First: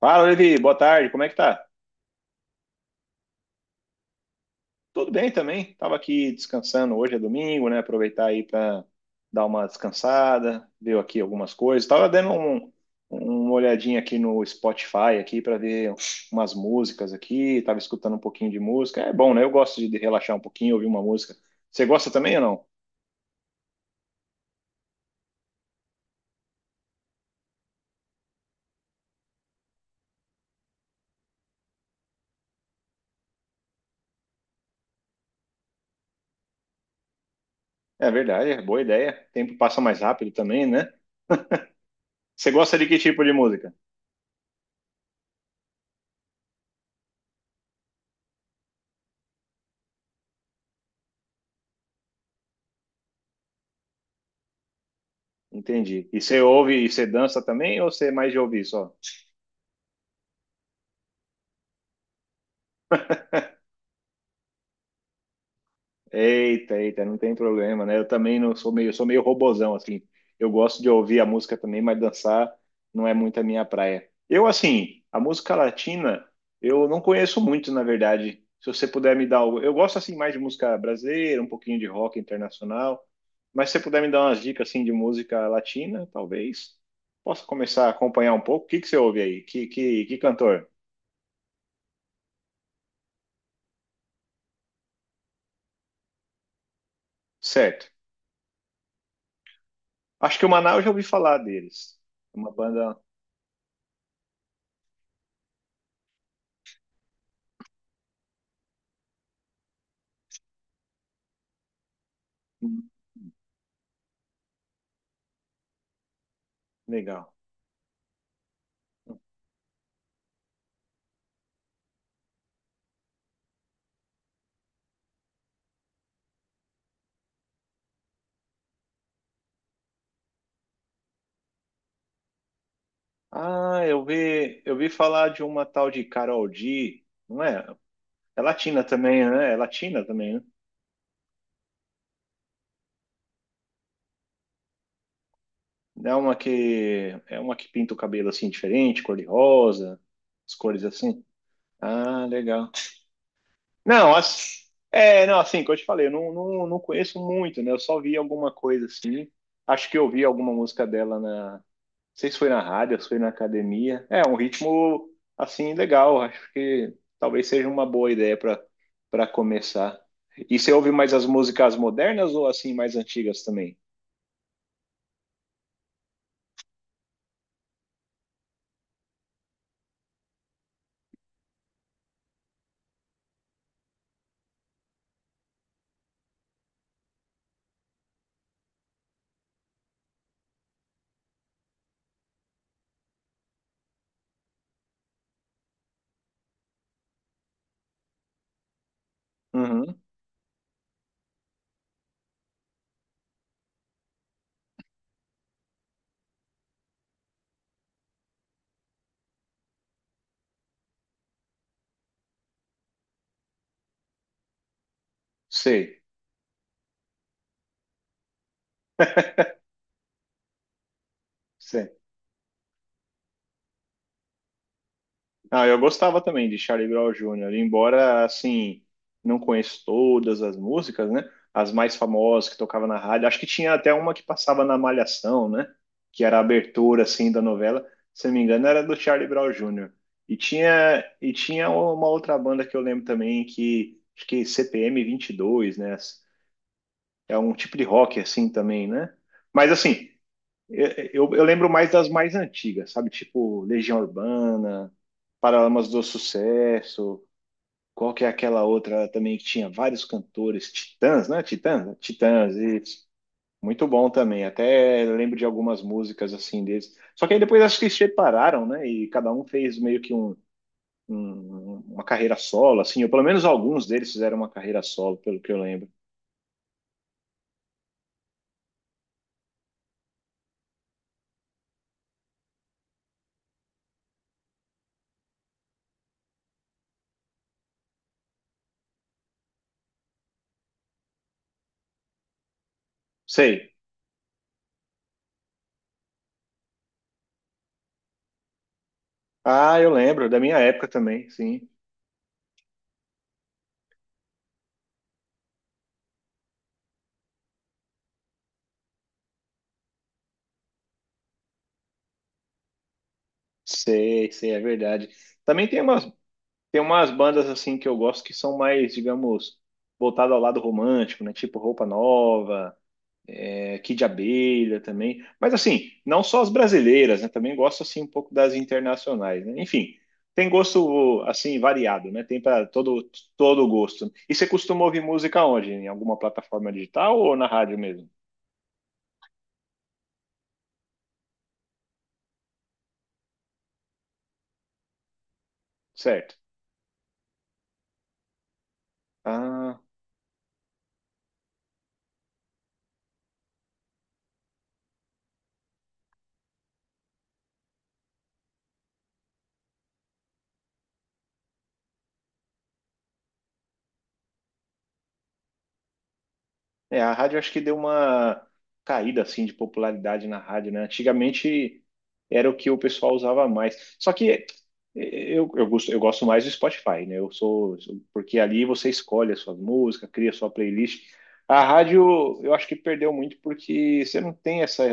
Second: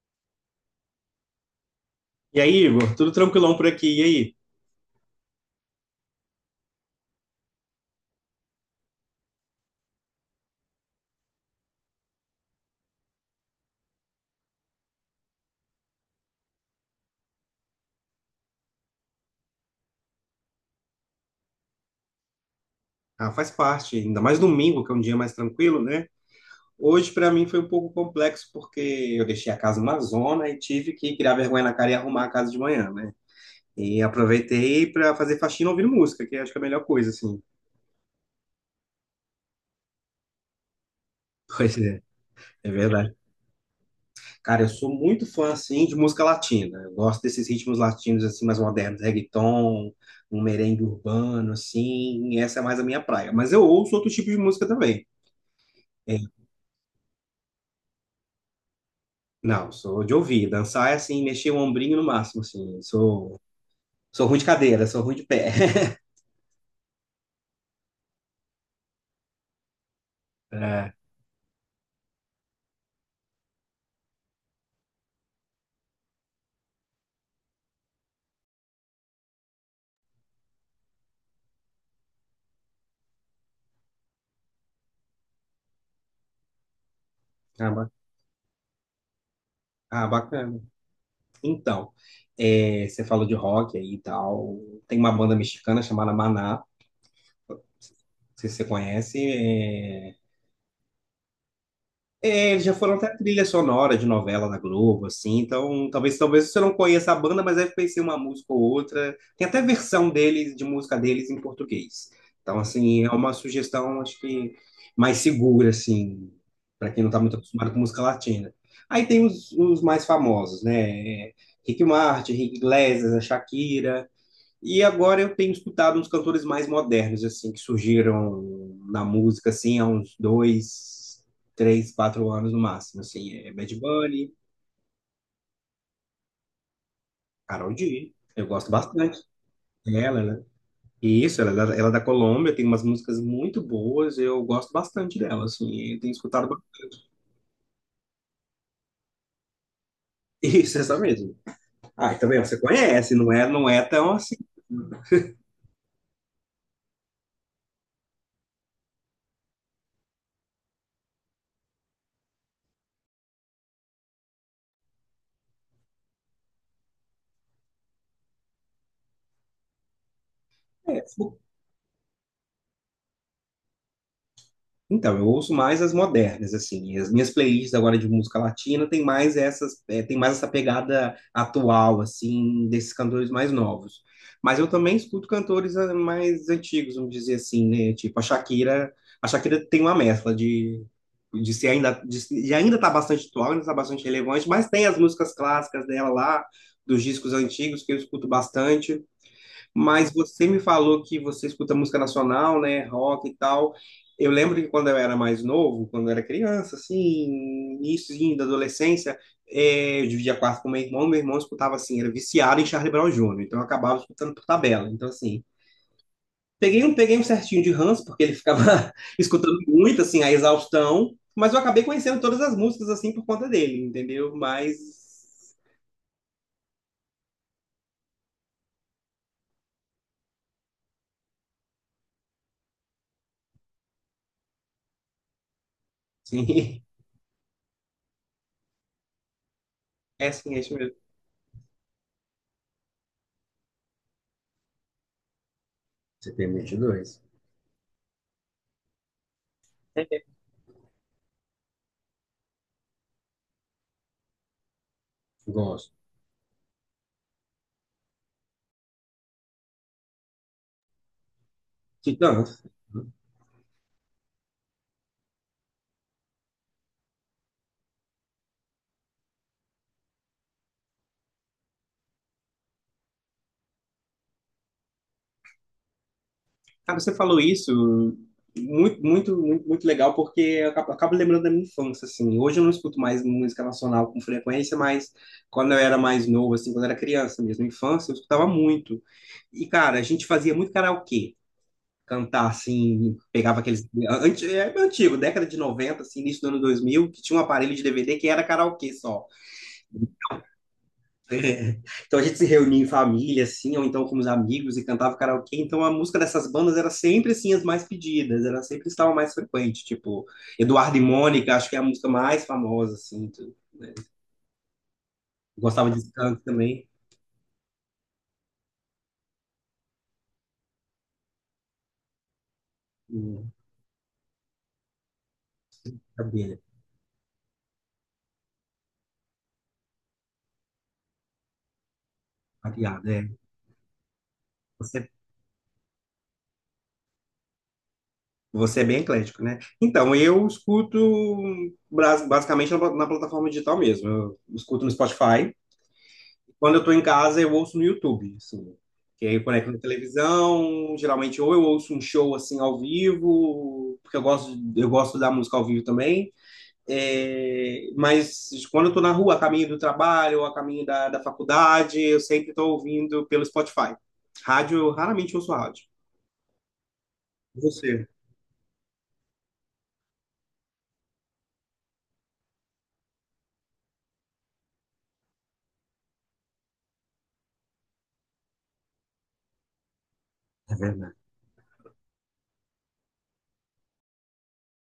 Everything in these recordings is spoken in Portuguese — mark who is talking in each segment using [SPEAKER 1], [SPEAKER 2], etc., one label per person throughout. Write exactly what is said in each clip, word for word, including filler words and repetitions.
[SPEAKER 1] Fala, Levi, boa tarde, como é que tá?
[SPEAKER 2] E aí, Igor, tudo tranquilão por aqui? E aí?
[SPEAKER 1] Tudo bem também, tava aqui descansando, hoje é domingo, né, aproveitar aí para dar uma descansada, ver aqui algumas coisas, tava dando um- uma olhadinha aqui no Spotify aqui para ver umas músicas aqui, tava escutando um pouquinho de música, é bom, né, eu gosto de relaxar um pouquinho, ouvir uma música. Você gosta também ou não?
[SPEAKER 2] Ah, faz parte, ainda mais domingo, que é um dia mais tranquilo, né? Hoje, para mim, foi um pouco complexo, porque eu deixei a casa uma zona e tive que criar vergonha na cara e arrumar a casa de manhã, né? E aproveitei para fazer faxina ouvindo música, que acho que é a melhor coisa, assim.
[SPEAKER 1] É verdade, é boa ideia, o tempo passa mais rápido também, né?
[SPEAKER 2] Pois é,
[SPEAKER 1] Você
[SPEAKER 2] é
[SPEAKER 1] gosta de que
[SPEAKER 2] verdade.
[SPEAKER 1] tipo de música?
[SPEAKER 2] Cara, eu sou muito fã, assim, de música latina. Eu gosto desses ritmos latinos, assim, mais modernos, reggaeton, um merengue urbano, assim. Essa é mais a minha praia. Mas eu ouço outro tipo de música também.
[SPEAKER 1] Entendi.
[SPEAKER 2] É,
[SPEAKER 1] E você ouve e você dança também ou você é mais de ouvir só?
[SPEAKER 2] não, sou de ouvir. Dançar é assim, mexer o ombrinho no máximo, assim. Sou, sou ruim de cadeira, sou ruim de pé.
[SPEAKER 1] Eita, eita, não tem problema, né? Eu também não sou meio, eu sou meio robozão, assim. Eu gosto de
[SPEAKER 2] É.
[SPEAKER 1] ouvir a música também, mas dançar não é muito a minha praia. Eu, assim, a música latina, eu não conheço muito, na verdade. Se você puder me dar algo. Eu gosto, assim, mais de música brasileira, um pouquinho de rock internacional. Mas se você puder me dar umas dicas, assim, de música latina, talvez possa
[SPEAKER 2] Ah,
[SPEAKER 1] começar a
[SPEAKER 2] ba-
[SPEAKER 1] acompanhar um pouco. O que que você ouve aí? Que, que,
[SPEAKER 2] ah,
[SPEAKER 1] que
[SPEAKER 2] bacana.
[SPEAKER 1] cantor?
[SPEAKER 2] Então, é, você falou de rock aí e tal. Tem uma banda mexicana chamada Maná. Não
[SPEAKER 1] Certo.
[SPEAKER 2] sei se você conhece. É.
[SPEAKER 1] Acho que o Manaus eu já ouvi falar deles. É Uma
[SPEAKER 2] É, eles já foram
[SPEAKER 1] banda
[SPEAKER 2] até trilha sonora de novela da Globo, assim, então talvez talvez você não conheça a banda, mas deve conhecer uma música ou outra. Tem até versão deles, de música deles em português. Então,
[SPEAKER 1] hum,
[SPEAKER 2] assim, é uma sugestão, acho que mais segura, assim, para quem não está
[SPEAKER 1] legal.
[SPEAKER 2] muito acostumado com música latina. Aí tem os, os mais famosos, né? É, Rick Martin, Rick Iglesias, a Shakira. E agora eu tenho escutado uns cantores mais modernos, assim, que surgiram na música, assim, há uns dois, três, quatro anos no máximo, assim, é Bad
[SPEAKER 1] Ah, eu
[SPEAKER 2] Bunny,
[SPEAKER 1] vi, eu vi falar de uma tal de Karol G, não é?
[SPEAKER 2] Karol G,
[SPEAKER 1] É
[SPEAKER 2] eu gosto
[SPEAKER 1] latina
[SPEAKER 2] bastante
[SPEAKER 1] também, né? É latina
[SPEAKER 2] dela,
[SPEAKER 1] também,
[SPEAKER 2] né?
[SPEAKER 1] né?
[SPEAKER 2] Isso, ela, é da- ela é da Colômbia, tem umas músicas muito boas, eu gosto bastante dela, assim, eu tenho
[SPEAKER 1] É uma
[SPEAKER 2] escutado. ba-
[SPEAKER 1] que é uma que pinta o cabelo assim diferente, cor de rosa, as
[SPEAKER 2] Isso,
[SPEAKER 1] cores
[SPEAKER 2] essa
[SPEAKER 1] assim.
[SPEAKER 2] mesmo. Ah,
[SPEAKER 1] Ah,
[SPEAKER 2] tá vendo? Você
[SPEAKER 1] legal.
[SPEAKER 2] conhece, não é, não é tão
[SPEAKER 1] Não,
[SPEAKER 2] assim.
[SPEAKER 1] as, é, não, assim, que eu te falei, eu não, não, não conheço muito, né? Eu só vi alguma coisa assim. Acho que eu vi alguma música dela sei se foi na rádio, se foi na academia. É um ritmo assim legal, acho que talvez seja uma boa ideia para para começar. E você ouve
[SPEAKER 2] É.
[SPEAKER 1] mais as músicas modernas ou assim mais antigas também?
[SPEAKER 2] Então, eu ouço mais as modernas, assim. E as minhas playlists agora de música latina tem mais essas, eh, tem mais essa pegada atual, assim, desses cantores mais novos. Mas eu também escuto cantores ah, mais antigos, vamos dizer assim, né? Tipo, a Shakira, a Shakira tem uma mescla de, de ser ainda, de, se- de ainda tá bastante atual, ainda tá bastante relevante, mas tem as músicas clássicas dela lá, dos discos antigos que eu escuto bastante.
[SPEAKER 1] Uhum,
[SPEAKER 2] Mas você me falou que você escuta música nacional, né, rock e tal. Eu lembro que quando eu era mais novo, quando eu era criança, assim, início da adolescência, eh, eu dividia quarto com meu irmão, meu irmão escutava assim, era viciado em Charlie Brown Júnior, então eu acabava escutando por tabela. Então, assim,
[SPEAKER 1] sei,
[SPEAKER 2] peguei um, peguei um certinho de ranço, porque ele ficava escutando muito, assim, a exaustão, mas eu acabei
[SPEAKER 1] sei.
[SPEAKER 2] conhecendo todas as músicas, assim, por conta dele, entendeu? Mas,
[SPEAKER 1] Ah, eu gostava também de Charlie Brown Júnior. embora, assim, não conheço todas as músicas, né? As mais famosas que tocava na rádio. Acho que tinha até uma que passava na Malhação, né? Que era a
[SPEAKER 2] sim,
[SPEAKER 1] abertura, assim, da novela. Se não me engano, era do Charlie Brown Júnior.
[SPEAKER 2] é
[SPEAKER 1] E
[SPEAKER 2] assim, é isso mesmo.
[SPEAKER 1] tinha, e tinha uma outra banda que eu lembro também, que acho que C P M vinte e dois, né?
[SPEAKER 2] C P M vinte e dois.
[SPEAKER 1] É um tipo de rock, assim, também, né? Mas, assim, eu, eu lembro mais das mais antigas, sabe? Tipo Legião Urbana, Paralamas
[SPEAKER 2] Gosto.
[SPEAKER 1] do Sucesso, qual que é aquela outra também que tinha vários cantores, Titãs, né? Titãs? Né? Titãs,
[SPEAKER 2] Titãs.
[SPEAKER 1] isso. Muito bom também. Até lembro de algumas músicas assim deles. Só que aí depois acho que eles separaram, né? E cada um fez meio que um, um- uma carreira solo, assim, ou pelo menos alguns deles fizeram uma carreira solo, pelo que eu lembro.
[SPEAKER 2] Cara, você falou isso muito, muito, muito, muito legal, porque eu acabo, acabo lembrando da minha infância, assim. Hoje eu não escuto mais música nacional com frequência, mas quando eu era mais novo, assim, quando eu era criança mesmo, infância, eu escutava muito. E, cara, a gente fazia muito karaokê. Cantar, assim, pegava
[SPEAKER 1] Sei.
[SPEAKER 2] aqueles. anti- É antigo, década de noventa assim, início do ano dois mil que tinha um aparelho de D V D que era karaokê só.
[SPEAKER 1] Ah, eu lembro, da minha época também, sim.
[SPEAKER 2] É. Então a gente se reunia em família, assim, ou então com os amigos e cantava karaokê. Então a música dessas bandas era sempre, assim, as mais pedidas, era sempre estava mais frequente. Tipo, Eduardo e Mônica, acho que é a música mais famosa, assim. Tu- né?
[SPEAKER 1] Sei, sei, é verdade. Também tem
[SPEAKER 2] Gostava
[SPEAKER 1] uma
[SPEAKER 2] de canto
[SPEAKER 1] Tem
[SPEAKER 2] também.
[SPEAKER 1] umas bandas assim que eu gosto que são mais, digamos, voltadas ao lado romântico, né? Tipo Roupa Nova,
[SPEAKER 2] Hum.
[SPEAKER 1] é, Kid Abelha também. Mas assim, não só as
[SPEAKER 2] Sabia.
[SPEAKER 1] brasileiras, né? Também gosto assim um pouco das internacionais, né? Enfim, tem gosto assim variado, né? Tem para
[SPEAKER 2] Variado,
[SPEAKER 1] todo
[SPEAKER 2] é.
[SPEAKER 1] todo gosto. E você costuma ouvir
[SPEAKER 2] Você,
[SPEAKER 1] música onde? Em alguma plataforma digital ou na rádio mesmo?
[SPEAKER 2] você é bem eclético, né? Então, eu escuto bras- basicamente na, pla- na plataforma digital mesmo. Eu escuto no Spotify.
[SPEAKER 1] Certo.
[SPEAKER 2] Quando eu estou em casa, eu ouço no YouTube, assim. Que aí eu conecto na
[SPEAKER 1] Ah,
[SPEAKER 2] televisão, geralmente ou eu ouço um show assim ao vivo, porque eu gosto, eu gosto da música ao vivo também. É, mas quando eu tô na rua, a caminho do trabalho, ou a caminho da, da faculdade, eu sempre estou ouvindo pelo Spotify. Rádio, eu raramente ouço rádio.
[SPEAKER 1] é, a rádio acho que deu
[SPEAKER 2] Você.
[SPEAKER 1] uma caída assim de popularidade na rádio, né? Antigamente era o que o pessoal usava mais. Só que eh, eu, eu gosto, eu gosto mais do Spotify, né? Eu sou, sou- porque ali você escolhe a sua música, cria a sua
[SPEAKER 2] É
[SPEAKER 1] playlist.
[SPEAKER 2] verdade.
[SPEAKER 1] A rádio eu acho que perdeu muito porque você não tem essa,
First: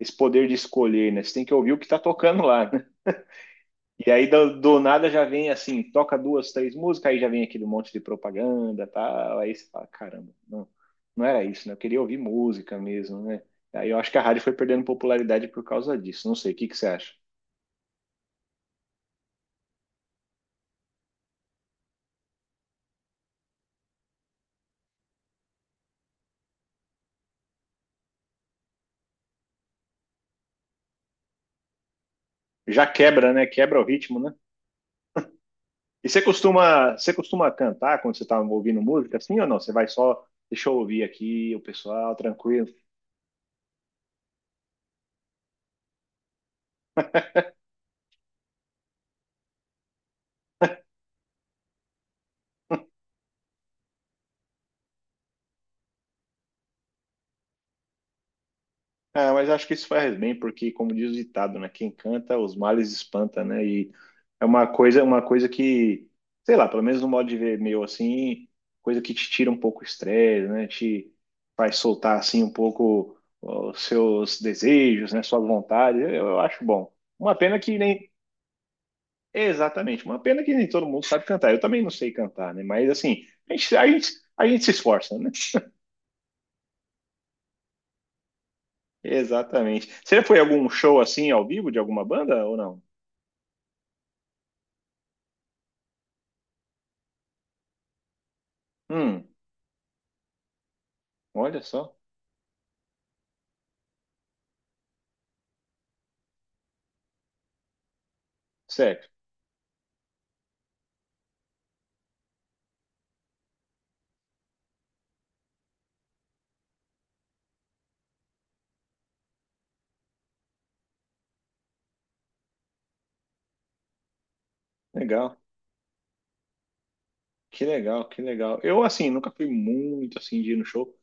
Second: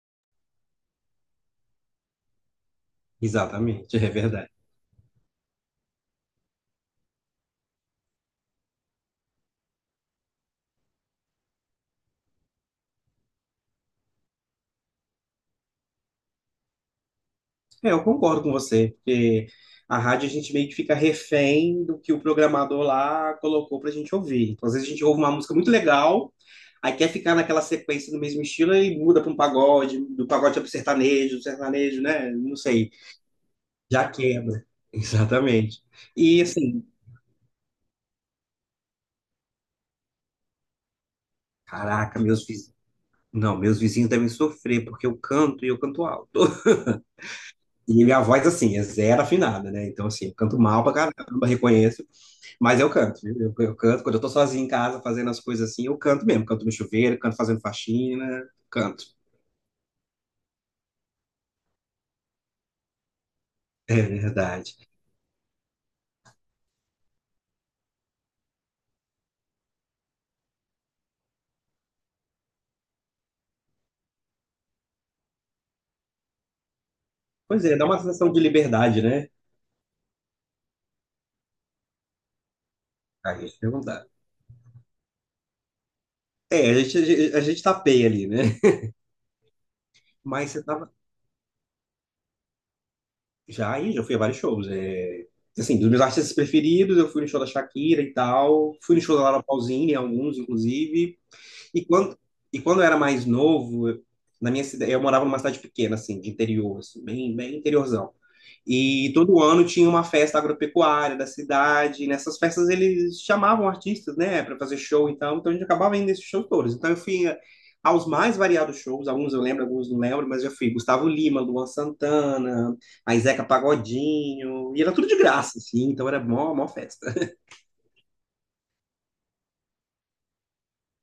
[SPEAKER 1] esse poder de escolher, né? Você tem que ouvir o que está tocando lá.
[SPEAKER 2] Exatamente,
[SPEAKER 1] E
[SPEAKER 2] é
[SPEAKER 1] aí
[SPEAKER 2] verdade.
[SPEAKER 1] do, do nada já vem assim, toca duas, três músicas, aí já vem aquele monte de propaganda, tal, aí você fala, caramba, não, não era isso, né? Eu queria ouvir música mesmo, né? Aí eu acho que a rádio foi perdendo popularidade por causa disso. Não sei, o que que você acha?
[SPEAKER 2] É, eu concordo com você, porque a rádio a gente meio que fica refém do que o programador lá colocou pra gente ouvir. Então, às vezes a gente ouve uma música muito legal, aí quer ficar naquela sequência do mesmo estilo e muda para um pagode, do pagode para sertanejo, do sertanejo, né? Não
[SPEAKER 1] Já
[SPEAKER 2] sei,
[SPEAKER 1] quebra, né? Quebra o
[SPEAKER 2] já
[SPEAKER 1] ritmo, né?
[SPEAKER 2] quebra. Exatamente.
[SPEAKER 1] E você
[SPEAKER 2] E assim,
[SPEAKER 1] costuma, você costuma cantar quando você tá ouvindo música assim ou não? Você vai só, deixa eu ouvir aqui o pessoal,
[SPEAKER 2] caraca, meus
[SPEAKER 1] tranquilo.
[SPEAKER 2] vizinhos. Não, meus vizinhos devem sofrer, porque eu canto e eu canto alto. E minha voz, assim, é zero afinada, né? Então, assim, eu canto mal pra caramba, reconheço. Mas eu canto, viu? Eu, eu canto. Quando eu tô sozinho em casa fazendo as coisas assim, eu canto mesmo. Canto no chuveiro, canto fazendo faxina, canto.
[SPEAKER 1] Ah, mas acho que isso faz bem, porque, como diz o ditado, né? Quem canta, os males espanta, né? E
[SPEAKER 2] É
[SPEAKER 1] é uma
[SPEAKER 2] verdade.
[SPEAKER 1] coisa, uma coisa que, sei lá, pelo menos no modo de ver meu, assim, coisa que te tira um pouco o estresse, né? Te faz soltar, assim, um pouco os seus desejos, né? Suas vontades. Eu, eu acho bom. Uma pena
[SPEAKER 2] Pois
[SPEAKER 1] que
[SPEAKER 2] é, dá uma
[SPEAKER 1] nem...
[SPEAKER 2] sensação de liberdade, né?
[SPEAKER 1] Exatamente, uma pena que nem todo mundo sabe cantar. Eu também não sei cantar, né? Mas, assim,
[SPEAKER 2] A
[SPEAKER 1] a
[SPEAKER 2] gente
[SPEAKER 1] gente,
[SPEAKER 2] não
[SPEAKER 1] a
[SPEAKER 2] dá.
[SPEAKER 1] gente, a gente se esforça, né?
[SPEAKER 2] É, a gente, a gente, a gente tapeia ali, né?
[SPEAKER 1] Exatamente. Você já foi a
[SPEAKER 2] Mas você
[SPEAKER 1] algum
[SPEAKER 2] tava.
[SPEAKER 1] show, assim, ao vivo, de alguma banda ou não?
[SPEAKER 2] Já aí, já fui a vários shows. É. Assim, dos meus artistas preferidos, eu fui no show da Shakira e tal. Fui no show da
[SPEAKER 1] Hum.
[SPEAKER 2] Laura Pausini, alguns, inclusive.
[SPEAKER 1] Olha
[SPEAKER 2] E
[SPEAKER 1] só.
[SPEAKER 2] quando, e quando eu era mais novo, eu- na minha cidade, eu morava numa cidade pequena, assim, de interior, assim, bem, bem interiorzão.
[SPEAKER 1] Sério.
[SPEAKER 2] E todo ano tinha uma festa agropecuária da cidade. E nessas festas eles chamavam artistas, né, para fazer show, então, então a gente acabava indo nesses shows todos. Então eu fui a- aos mais variados shows, alguns eu lembro, alguns não lembro, mas eu fui Gustavo Lima, Luan Santana, a Zeca Pagodinho, e era tudo de
[SPEAKER 1] Legal.
[SPEAKER 2] graça, assim, então era mó, mó festa.
[SPEAKER 1] Que legal, que legal. Eu, assim, nunca fui muito, assim, de ir no show,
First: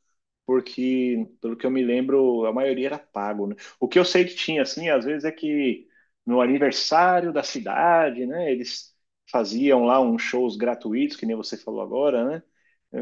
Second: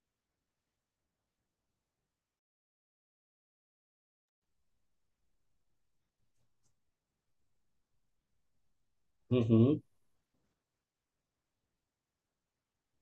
[SPEAKER 1] porque, pelo que eu me lembro, a maioria era pago, né? O que eu sei que tinha, assim, às vezes é que no aniversário da cidade, né, eles
[SPEAKER 2] Uhum.
[SPEAKER 1] faziam lá uns shows gratuitos, que nem você falou agora, né?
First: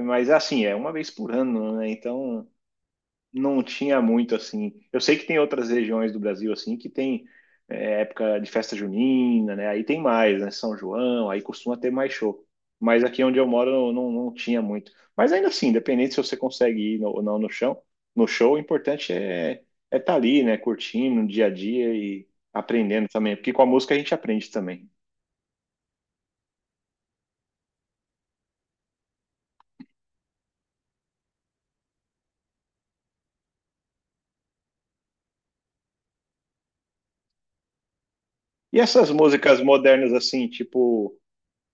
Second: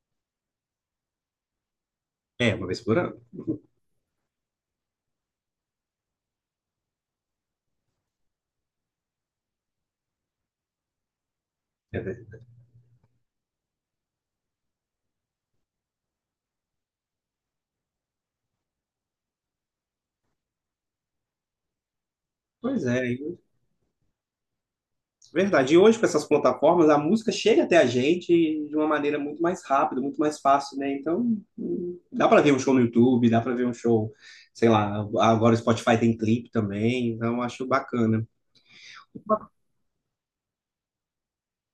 [SPEAKER 1] Mas, assim, é uma vez por ano, né? Então,
[SPEAKER 2] É, uma vez por ano.
[SPEAKER 1] não tinha muito assim. Eu sei que tem outras regiões do Brasil assim que tem é, época de festa junina, né? Aí tem mais, né? São João, aí costuma ter
[SPEAKER 2] É,
[SPEAKER 1] mais
[SPEAKER 2] né?
[SPEAKER 1] show. Mas aqui onde eu moro não, não tinha muito. Mas ainda assim, independente se você consegue ir no- ou não no chão, no show, o importante é é estar ali, né? Curtindo no dia a dia e
[SPEAKER 2] Pois
[SPEAKER 1] aprendendo
[SPEAKER 2] é,
[SPEAKER 1] também, porque com a música a gente aprende também.
[SPEAKER 2] verdade. E hoje, com essas plataformas, a música chega até a gente de uma maneira muito mais rápida, muito mais fácil, né? Então, hum, dá para ver um show no YouTube, dá para ver um show, sei lá, agora o Spotify tem clipe também, então acho bacana.
[SPEAKER 1] E essas músicas modernas assim, tipo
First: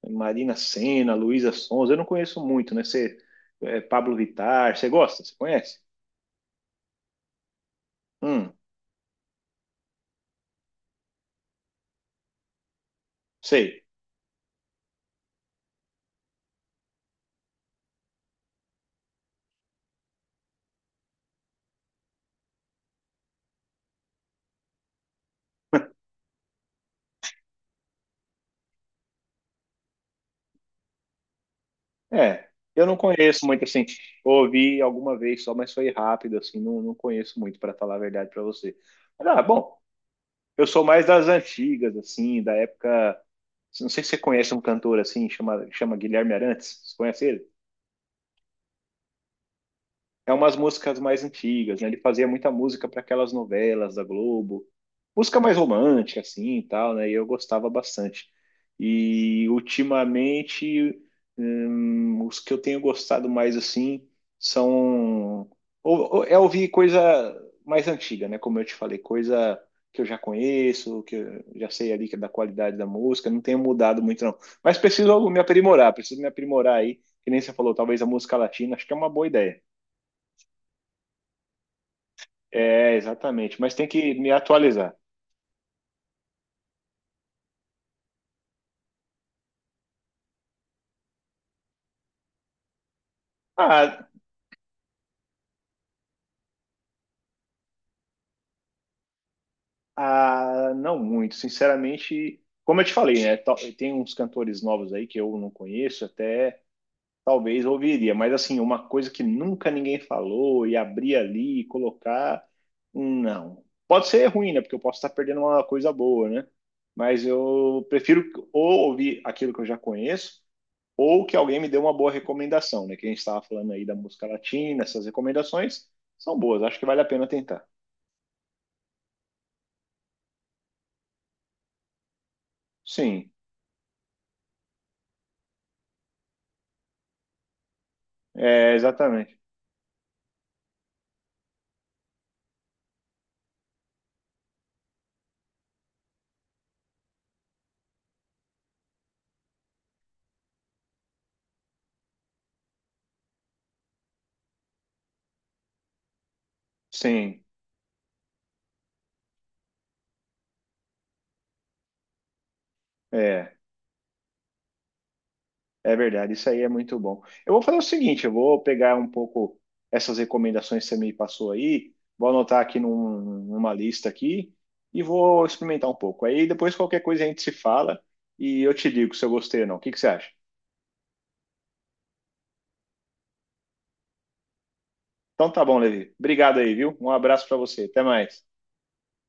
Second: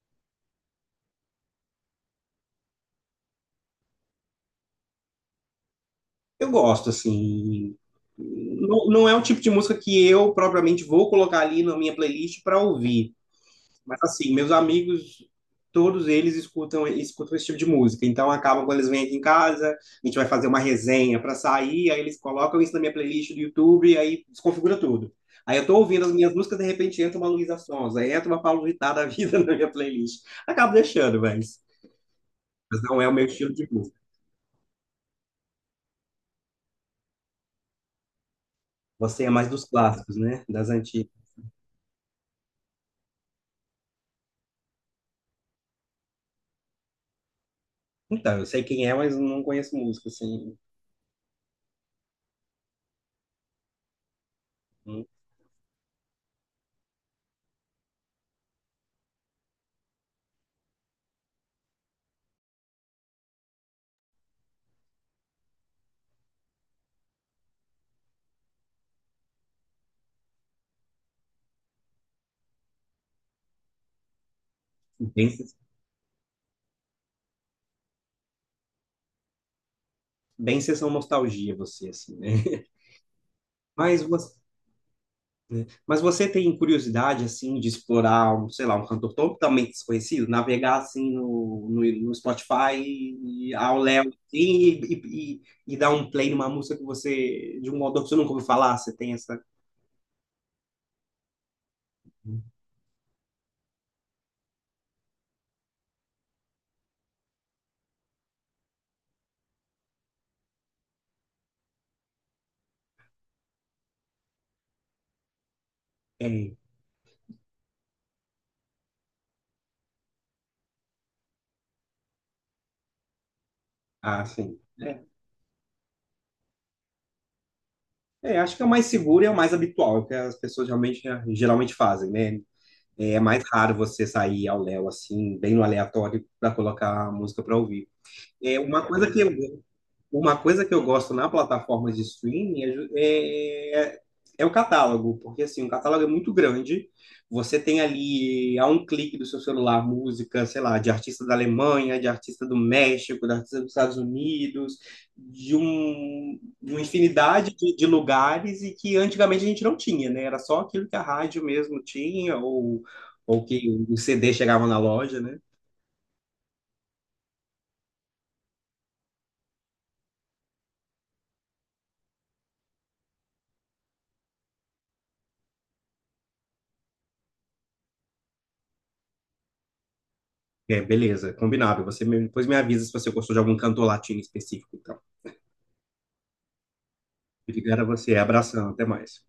[SPEAKER 1] Marina Sena, Luísa Sonza, eu não conheço muito, né? Você, é, Pablo Vittar, você gosta? Você conhece?
[SPEAKER 2] Eu gosto, assim.
[SPEAKER 1] Hum,
[SPEAKER 2] Não, não é o tipo de música que eu propriamente vou colocar ali na minha playlist para ouvir.
[SPEAKER 1] sei.
[SPEAKER 2] Mas assim, meus amigos, todos eles escutam, escutam esse tipo de música. Então acabam quando eles vêm aqui em casa, a gente vai fazer uma resenha para sair, aí eles colocam isso na minha playlist do YouTube, aí desconfigura tudo. Aí eu tô ouvindo as minhas músicas, de repente entra uma Luísa Sonza, aí entra uma Paulo Vittar da vida na minha playlist. Acabo deixando, mas,
[SPEAKER 1] É,
[SPEAKER 2] mas
[SPEAKER 1] eu não
[SPEAKER 2] não é o meu
[SPEAKER 1] conheço
[SPEAKER 2] estilo
[SPEAKER 1] muito
[SPEAKER 2] de
[SPEAKER 1] assim.
[SPEAKER 2] música.
[SPEAKER 1] Ouvi alguma vez só, mas foi rápido, assim, não, não conheço muito, para falar a verdade para você.
[SPEAKER 2] Você
[SPEAKER 1] Mas,
[SPEAKER 2] é
[SPEAKER 1] ah,
[SPEAKER 2] mais dos
[SPEAKER 1] bom,
[SPEAKER 2] clássicos, né?
[SPEAKER 1] eu
[SPEAKER 2] Das
[SPEAKER 1] sou mais
[SPEAKER 2] antigas.
[SPEAKER 1] das antigas, assim, da época. Não sei se você conhece um cantor assim, chama, chama Guilherme Arantes. Você conhece ele?
[SPEAKER 2] Então, eu sei quem é, mas não conheço música,
[SPEAKER 1] é umas
[SPEAKER 2] assim.
[SPEAKER 1] músicas mais antigas, né? Ele fazia muita música para aquelas novelas da Globo, música mais romântica, assim, e tal, né? E eu gostava bastante. E ultimamente, hum, os que eu tenho gostado mais, assim, são... Ou, ou- é ouvir coisa mais antiga, né? Como eu te falei, coisa que eu já conheço, que eu já sei ali que é da qualidade da música, não tenho mudado muito, não. Mas preciso
[SPEAKER 2] Bem,
[SPEAKER 1] me aprimorar, preciso me aprimorar aí, que nem você falou, talvez a música latina, acho que é uma boa ideia.
[SPEAKER 2] bem sessão nostalgia você, assim, né?
[SPEAKER 1] É, exatamente. Mas tem
[SPEAKER 2] Mas
[SPEAKER 1] que me
[SPEAKER 2] você
[SPEAKER 1] atualizar.
[SPEAKER 2] Mas você tem curiosidade, assim, de explorar, um, sei lá, um cantor totalmente desconhecido? Navegar, assim, no, no, no Spotify, e, ao léu,
[SPEAKER 1] Ah,
[SPEAKER 2] assim, e, e, e, e dar um play numa música que você, de um modo que você nunca ouviu falar? Você tem essa.
[SPEAKER 1] ah, não muito. Sinceramente, como eu te falei, né? tal- Tem uns cantores novos aí que eu não conheço, até talvez ouviria. Mas assim, uma coisa que nunca ninguém falou e abrir ali e colocar, hum, não. Pode ser ruim, né? Porque eu posso estar perdendo uma coisa boa,
[SPEAKER 2] É,
[SPEAKER 1] né? Mas eu prefiro ou ouvir aquilo que eu já conheço ou que alguém me deu uma boa recomendação, né? Que a gente estava falando aí da
[SPEAKER 2] ah,
[SPEAKER 1] música
[SPEAKER 2] sim.
[SPEAKER 1] latina,
[SPEAKER 2] É,
[SPEAKER 1] essas recomendações são boas, acho que vale a pena tentar.
[SPEAKER 2] é, acho que é o mais seguro e é o mais habitual, é o que as pessoas realmente, geralmente fazem, né? É é
[SPEAKER 1] Sim,
[SPEAKER 2] mais raro você sair ao léu, assim, bem no aleatório, para colocar a música para ouvir. É
[SPEAKER 1] é,
[SPEAKER 2] uma coisa que eu
[SPEAKER 1] exatamente.
[SPEAKER 2] Uma coisa que eu gosto na plataforma de streaming é, ju- é, é é o catálogo, porque assim, o catálogo é muito grande. Você tem ali, a um clique do seu celular, música, sei lá, de artista da Alemanha, de artista do México, de artista dos Estados Unidos, de, um, de uma
[SPEAKER 1] Sim,
[SPEAKER 2] infinidade de, de lugares e que antigamente a gente não tinha, né? Era só aquilo que a rádio mesmo tinha, ou, ou
[SPEAKER 1] é,
[SPEAKER 2] que o C D chegava na loja, né?
[SPEAKER 1] é verdade, isso aí é muito bom. Eu vou fazer o seguinte, eu vou pegar um pouco essas recomendações que você me passou aí, vou anotar aqui num- numa lista aqui e vou experimentar um pouco. Aí depois qualquer coisa a gente se fala e eu te digo se eu gostei ou não. O que que você acha?
[SPEAKER 2] É, beleza, combinado. Você me- depois me avisa se você gostou de algum cantor latino específico. Então.
[SPEAKER 1] Então tá bom, Levi. Obrigado aí, viu? Um abraço para
[SPEAKER 2] Obrigado
[SPEAKER 1] você.
[SPEAKER 2] a
[SPEAKER 1] Até
[SPEAKER 2] você.
[SPEAKER 1] mais.
[SPEAKER 2] Abração. Até mais.